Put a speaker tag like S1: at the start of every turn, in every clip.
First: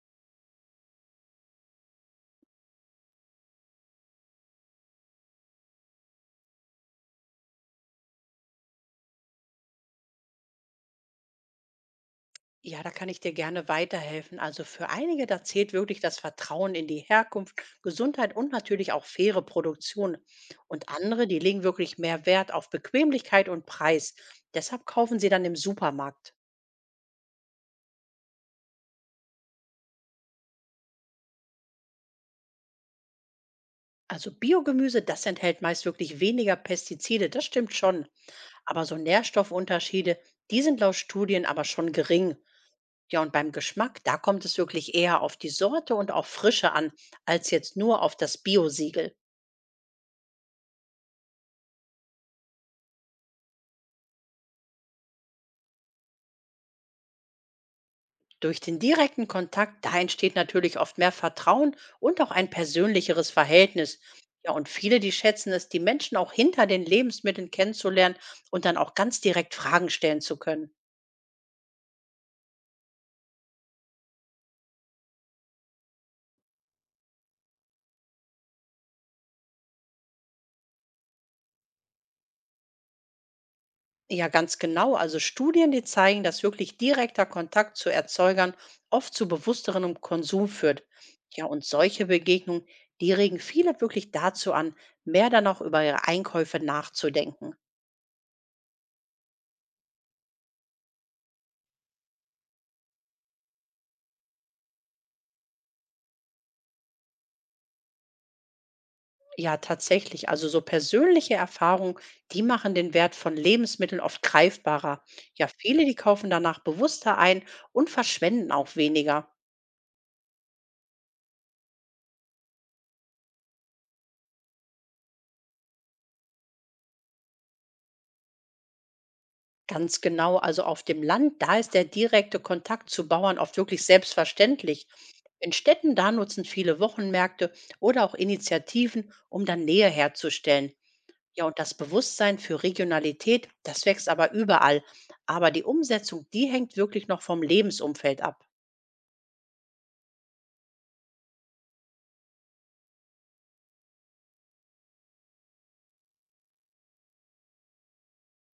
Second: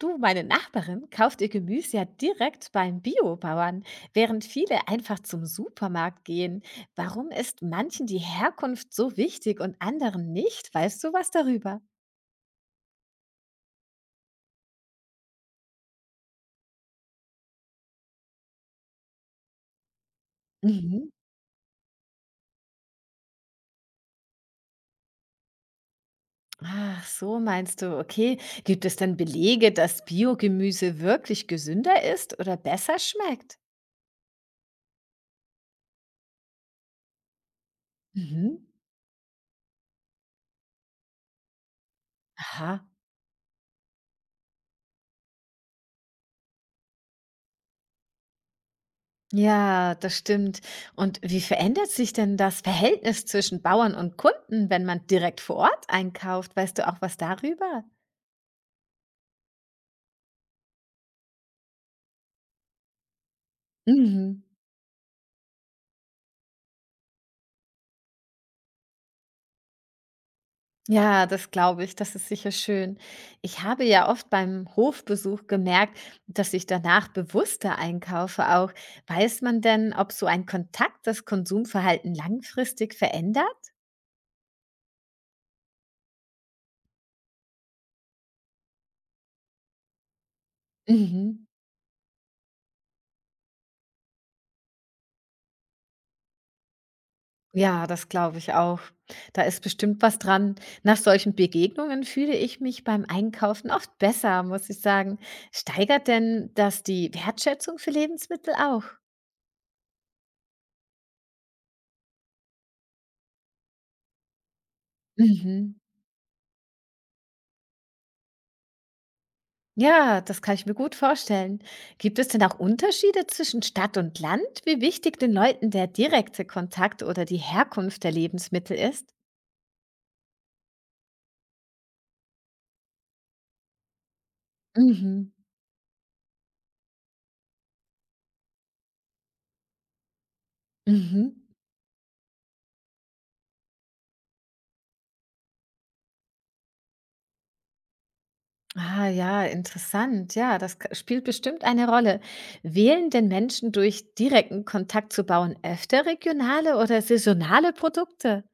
S1: Du, meine Nachbarin kauft ihr Gemüse ja direkt beim Biobauern, während viele einfach zum Supermarkt gehen. Warum ist manchen die Herkunft so wichtig und anderen nicht? Weißt du was darüber?
S2: Ja, da kann ich dir gerne weiterhelfen. Also für einige, da zählt wirklich das Vertrauen in die Herkunft, Gesundheit und natürlich auch faire Produktion. Und
S1: Mhm.
S2: andere, die legen wirklich mehr Wert auf Bequemlichkeit und Preis. Deshalb kaufen sie dann im Supermarkt.
S1: Ach, so meinst du. Okay, gibt es denn Belege, dass Biogemüse wirklich gesünder ist oder besser schmeckt?
S2: Also Biogemüse, das enthält meist wirklich weniger Pestizide, das stimmt schon.
S1: Mhm.
S2: Aber so Nährstoffunterschiede, die sind laut Studien aber schon gering.
S1: Aha,
S2: Ja, und beim Geschmack, da kommt es wirklich eher auf die Sorte und auf Frische an, als jetzt nur auf das Biosiegel.
S1: ja, das stimmt. Und wie verändert sich denn das Verhältnis zwischen Bauern und Kunden, wenn man direkt vor Ort einkauft? Weißt du auch was darüber?
S2: Durch den direkten Kontakt, da entsteht natürlich oft mehr Vertrauen und auch ein persönlicheres Verhältnis.
S1: Mhm.
S2: Ja, und viele, die schätzen es, die Menschen auch hinter den Lebensmitteln kennenzulernen und dann auch ganz direkt Fragen stellen zu können.
S1: Ja, das glaube ich. Das ist sicher schön. Ich habe ja oft beim Hofbesuch gemerkt, dass ich danach bewusster einkaufe auch. Weiß man denn, ob so ein Kontakt das Konsumverhalten langfristig verändert?
S2: Ja, ganz genau. Also Studien, die zeigen, dass wirklich direkter Kontakt zu Erzeugern oft zu bewussterem Konsum führt.
S1: Mhm.
S2: Ja, und solche Begegnungen, die regen viele wirklich dazu an, mehr dann auch über ihre Einkäufe nachzudenken.
S1: Ja, das glaube ich auch. Da ist bestimmt was dran. Nach solchen Begegnungen fühle ich mich beim Einkaufen oft besser, muss ich sagen. Steigert denn das die Wertschätzung für Lebensmittel auch?
S2: Ja, tatsächlich. Also so persönliche Erfahrungen, die machen den Wert von Lebensmitteln oft greifbarer. Ja,
S1: Mhm.
S2: viele, die kaufen danach bewusster ein und verschwenden auch weniger.
S1: Ja, das kann ich mir gut vorstellen. Gibt es denn auch Unterschiede zwischen Stadt und Land, wie wichtig den Leuten der direkte Kontakt oder die Herkunft der Lebensmittel ist?
S2: Ganz genau, also auf dem Land, da ist der direkte Kontakt zu Bauern oft wirklich selbstverständlich.
S1: Mhm.
S2: In Städten, da nutzen viele Wochenmärkte oder auch Initiativen, um dann Nähe herzustellen.
S1: Mhm.
S2: Ja, und das Bewusstsein für Regionalität, das wächst aber überall. Aber die Umsetzung, die hängt wirklich noch vom Lebensumfeld ab.
S1: Ah ja, interessant. Ja, spielt bestimmt eine Rolle. Wählen denn Menschen durch direkten Kontakt zu Bauern öfter regionale oder saisonale Produkte?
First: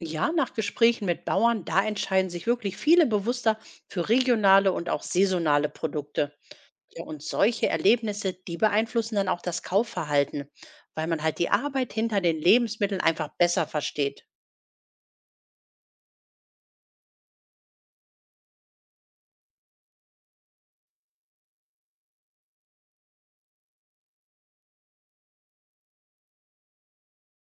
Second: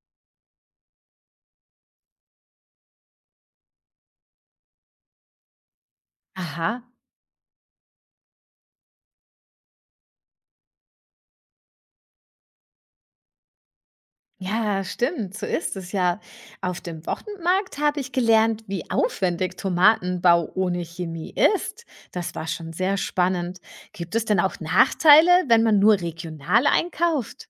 S2: Ja, nach Gesprächen mit Bauern, da entscheiden sich wirklich viele bewusster für regionale und auch saisonale Produkte.
S1: Aha.
S2: Ja, und solche Erlebnisse, die beeinflussen dann auch das Kaufverhalten, weil man halt die Arbeit hinter den Lebensmitteln einfach besser versteht.
S1: Ja, stimmt, so ist es ja. Auf dem Wochenmarkt habe ich gelernt, wie aufwendig Tomatenbau ohne Chemie ist. Das war schon sehr spannend. Gibt es denn auch Nachteile, wenn man nur regional einkauft?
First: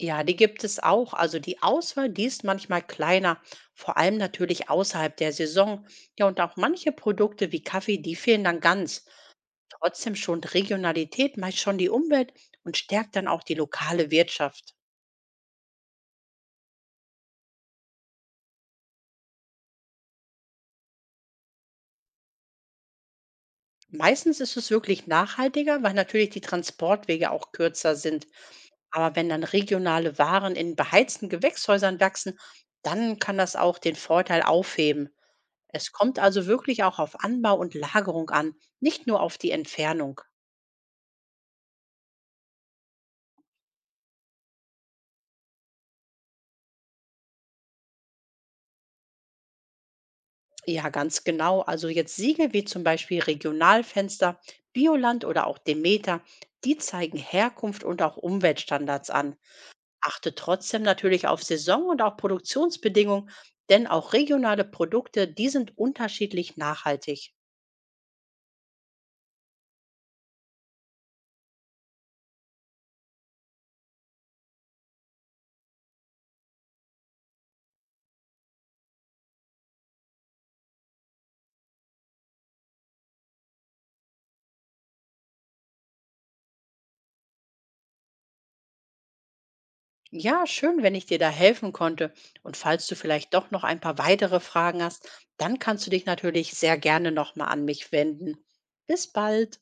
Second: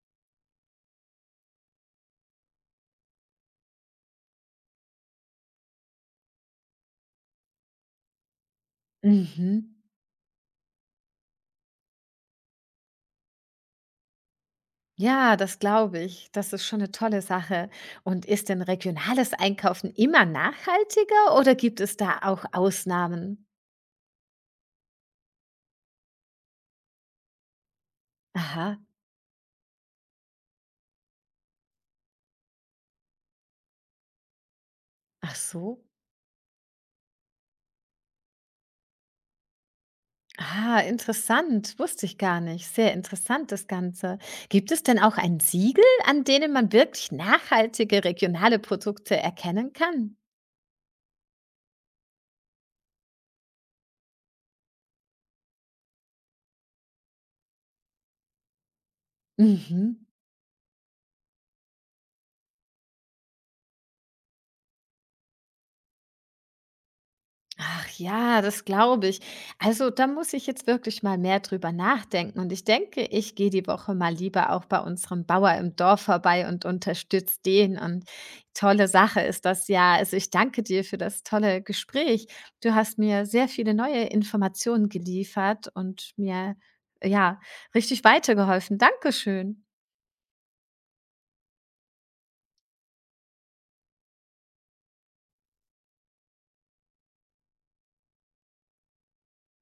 S2: Ja, die gibt es auch. Also die Auswahl, die ist manchmal kleiner, vor allem natürlich außerhalb der Saison. Ja, und auch manche Produkte wie Kaffee, die fehlen dann ganz.
S1: Mhm.
S2: Trotzdem schont Regionalität meist schon die Umwelt und stärkt dann auch die lokale Wirtschaft.
S1: Ja, das glaube ich. Das ist schon eine tolle Sache. Und ist denn regionales Einkaufen immer nachhaltiger oder gibt es da auch Ausnahmen?
S2: Meistens ist es wirklich nachhaltiger, weil natürlich die Transportwege auch kürzer sind.
S1: Aha,
S2: Aber wenn dann regionale Waren in beheizten Gewächshäusern wachsen, dann kann das auch den Vorteil aufheben.
S1: ach so.
S2: Es kommt also wirklich auch auf Anbau und Lagerung an, nicht nur auf die Entfernung.
S1: Ah, interessant, wusste ich gar nicht. Sehr interessant das Ganze. Gibt es denn auch ein Siegel, an denen man wirklich nachhaltige regionale Produkte erkennen kann?
S2: Ja, ganz genau. Also jetzt Siegel wie zum Beispiel Regionalfenster, Bioland oder auch Demeter, die zeigen Herkunft und auch Umweltstandards an.
S1: Mhm.
S2: Achte trotzdem natürlich auf Saison und auch Produktionsbedingungen, denn auch regionale Produkte, die sind unterschiedlich nachhaltig.
S1: Ach ja, das glaube ich. Also da muss ich jetzt wirklich mal mehr drüber nachdenken. Und ich denke, ich gehe die Woche mal lieber auch bei unserem Bauer im Dorf vorbei und unterstütze den. Und tolle Sache ist das ja. Also ich danke dir für das tolle Gespräch. Du hast mir sehr viele neue Informationen geliefert und mir ja richtig weitergeholfen. Dankeschön.
S2: Ja, schön, wenn ich dir da helfen konnte. Und falls du vielleicht doch noch ein paar weitere Fragen hast, dann kannst du dich natürlich sehr gerne nochmal an mich wenden. Bis bald.